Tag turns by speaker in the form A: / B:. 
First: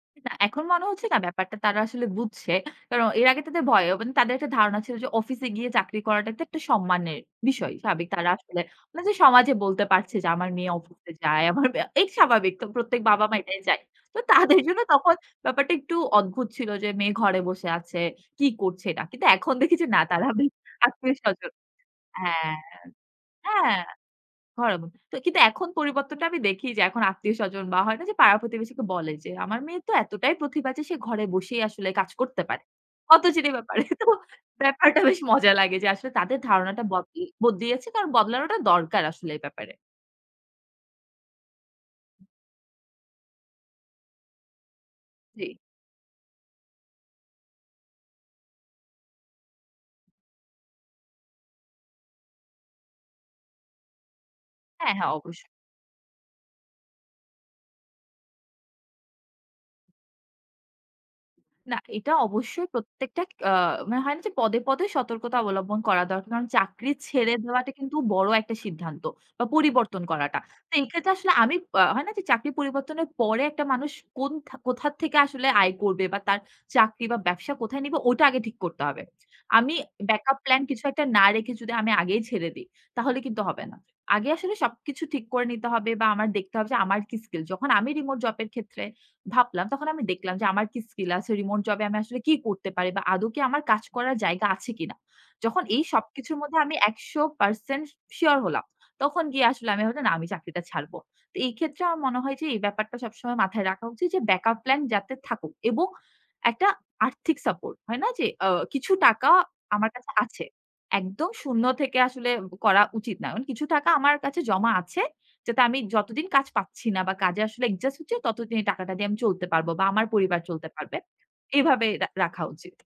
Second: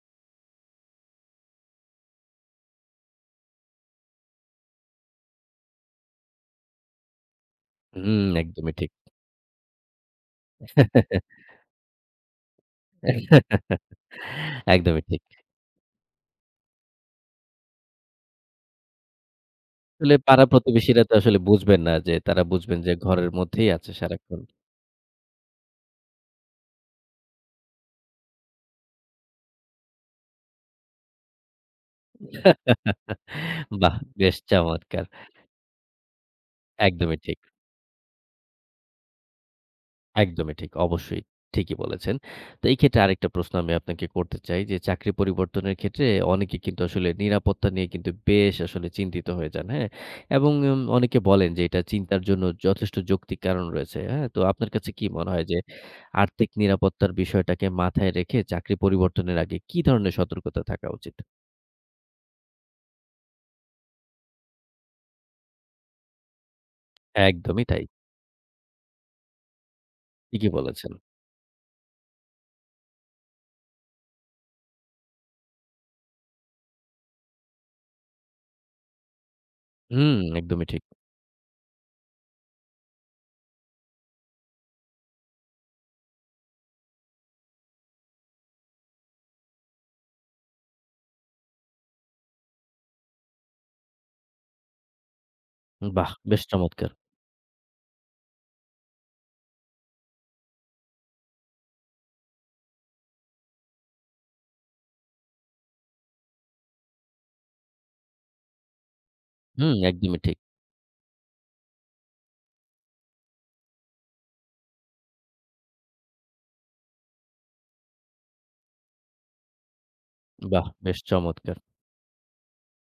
A: না, এখন মনে হচ্ছে না ব্যাপারটা তারা আসলে বুঝছে। কারণ এর আগে তাদের ভয় এবং তাদের একটা ধারণা ছিল যে অফিসে গিয়ে চাকরি করাটা তো একটা সম্মানের বিষয়। স্বাভাবিক
B: হুম,
A: তারা আসলে।
B: একদমই ঠিক।
A: মানে যে সমাজে বলতে পারছে যে আমার মেয়ে অফিসে যায়। আমার মেয়ে এই স্বাভাবিক। তো প্রত্যেক বাবা-মা এটাই যায়। তো তাদের জন্য
B: একদমই
A: তখন
B: ঠিক।
A: ব্যাপারটা একটু অদ্ভুত ছিল যে মেয়ে ঘরে বসে আছে, কি করছে এটা। কিন্তু এখন দেখি যে না
B: আসলে
A: তারা
B: পাড়া-প্রতিবেশীরা তো আসলে
A: আত্মীয়স্বজন
B: বুঝবেন না যে
A: হ্যাঁ,
B: তারা
A: হ্যাঁ।
B: বুঝবেন যে ঘরের মধ্যেই
A: হ্যাঁ,
B: আছে সারাক্ষণ।
A: horrible তো কিন্তু এখন পরিবর্তনটা আমি দেখি যে এখন আত্মীয়স্বজন বা হয় না যে পাড়া-প্রতিবেশীকে বলে যে, "আমার মেয়ে তো এতটাই প্রতিভা আছে, সে ঘরে বসেই আসলে কাজ করতে পারে।" অত জি ব্যাপারে।
B: বাহ!
A: তো
B: বেশ
A: ব্যাপারটা
B: চমৎকার।
A: বেশ মজা লাগে যে আসলে তাদের ধারণাটা বদ
B: একদমই ঠিক।
A: বদলিয়েছে কারণ বদলানোটা দরকার আসলে এই ব্যাপারে।
B: একদমই ঠিক। অবশ্যই ঠিকই বলেছেন। তো এই ক্ষেত্রে আরেকটা প্রশ্ন আমি আপনাকে করতে চাই যে চাকরি
A: জি।
B: পরিবর্তনের ক্ষেত্রে অনেকে কিন্তু আসলে নিরাপত্তা নিয়ে কিন্তু বেশ আসলে চিন্তিত হয়ে যান। হ্যাঁ? এবং উম অনেকে বলেন যে এটা চিন্তার জন্য যথেষ্ট যৌক্তিক কারণ রয়েছে। হ্যাঁ? তো আপনার কাছে
A: হ্যাঁ,
B: কি
A: হ্যাঁ
B: মনে হয়
A: অবশ্যই।
B: যে, আর্থিক নিরাপত্তার বিষয়টাকে মাথায় রেখে চাকরি পরিবর্তনের আগে কি ধরনের সতর্কতা থাকা উচিত?
A: না, এটা অবশ্যই প্রত্যেকটা আ মানে হয় না যে পদে, পদে সতর্কতা অবলম্বন করা দরকার। কারণ চাকরি ছেড়ে
B: একদমই
A: দেওয়াটা
B: তাই।
A: কিন্তু বড় একটা সিদ্ধান্ত। বা পরিবর্তন করাটা।
B: ঠিকই
A: তো
B: বলেছেন।
A: এক্ষেত্রে আসলে আমি আ হয় না যে চাকরি পরিবর্তনের পরে একটা মানুষ কোন কোথা থেকে আসলে আয় করবে বা তার চাকরি বা ব্যবসা কোথায় নিবে ওটা আগে ঠিক করতে হবে। আমি
B: হুম,
A: ব্যাকআপ প্ল্যান
B: একদমই ঠিক।
A: কিছু একটা না রেখে যদি আমি আগেই ছেড়ে দিই, তাহলে কিন্তু হবে না। আগে আসলে সবকিছু ঠিক করে নিতে হবে বা আমার দেখতে হবে যে আমার কি স্কিল। যখন আমি রিমোট জবের ক্ষেত্রে ভাবলাম তখন আমি দেখলাম যে আমার কি স্কিল আছে। রিমোট জবে আমি আসলে কি করতে পারি বা আদৌ কি আমার কাজ করার জায়গা আছে কিনা? যখন এই
B: বাহ!
A: সবকিছুর
B: বেশ
A: মধ্যে আমি
B: চমৎকার।
A: ১০০% শিওর হলাম। তখন গিয়ে আসলে আমি ভাবলাম না আমি চাকরিটা ছাড়ব। তো এই ক্ষেত্রে আমার মনে হয় যে এই ব্যাপারটা সবসময় মাথায় রাখা উচিত যে ব্যাকআপ প্ল্যান যাতে থাকুক এবং একটা আর্থিক সাপোর্ট হয় না যে আ কিছু টাকা
B: হু,
A: আমার কাছে
B: একদমই ঠিক।
A: আছে। একদম ০ থেকে আসলে করা উচিত না। কিছু টাকা আমার কাছে জমা আছে। যাতে আমি যতদিন কাজ পাচ্ছি না বা কাজে আসলে অ্যাডজাস্ট হচ্ছে ততদিন এই টাকাটা দিয়ে আমি চলতে পারব বা আমার পরিবার
B: বাহ!
A: চলতে
B: বেশ
A: পারবে।
B: চমৎকার।
A: এভাবে রা রাখা উচিত।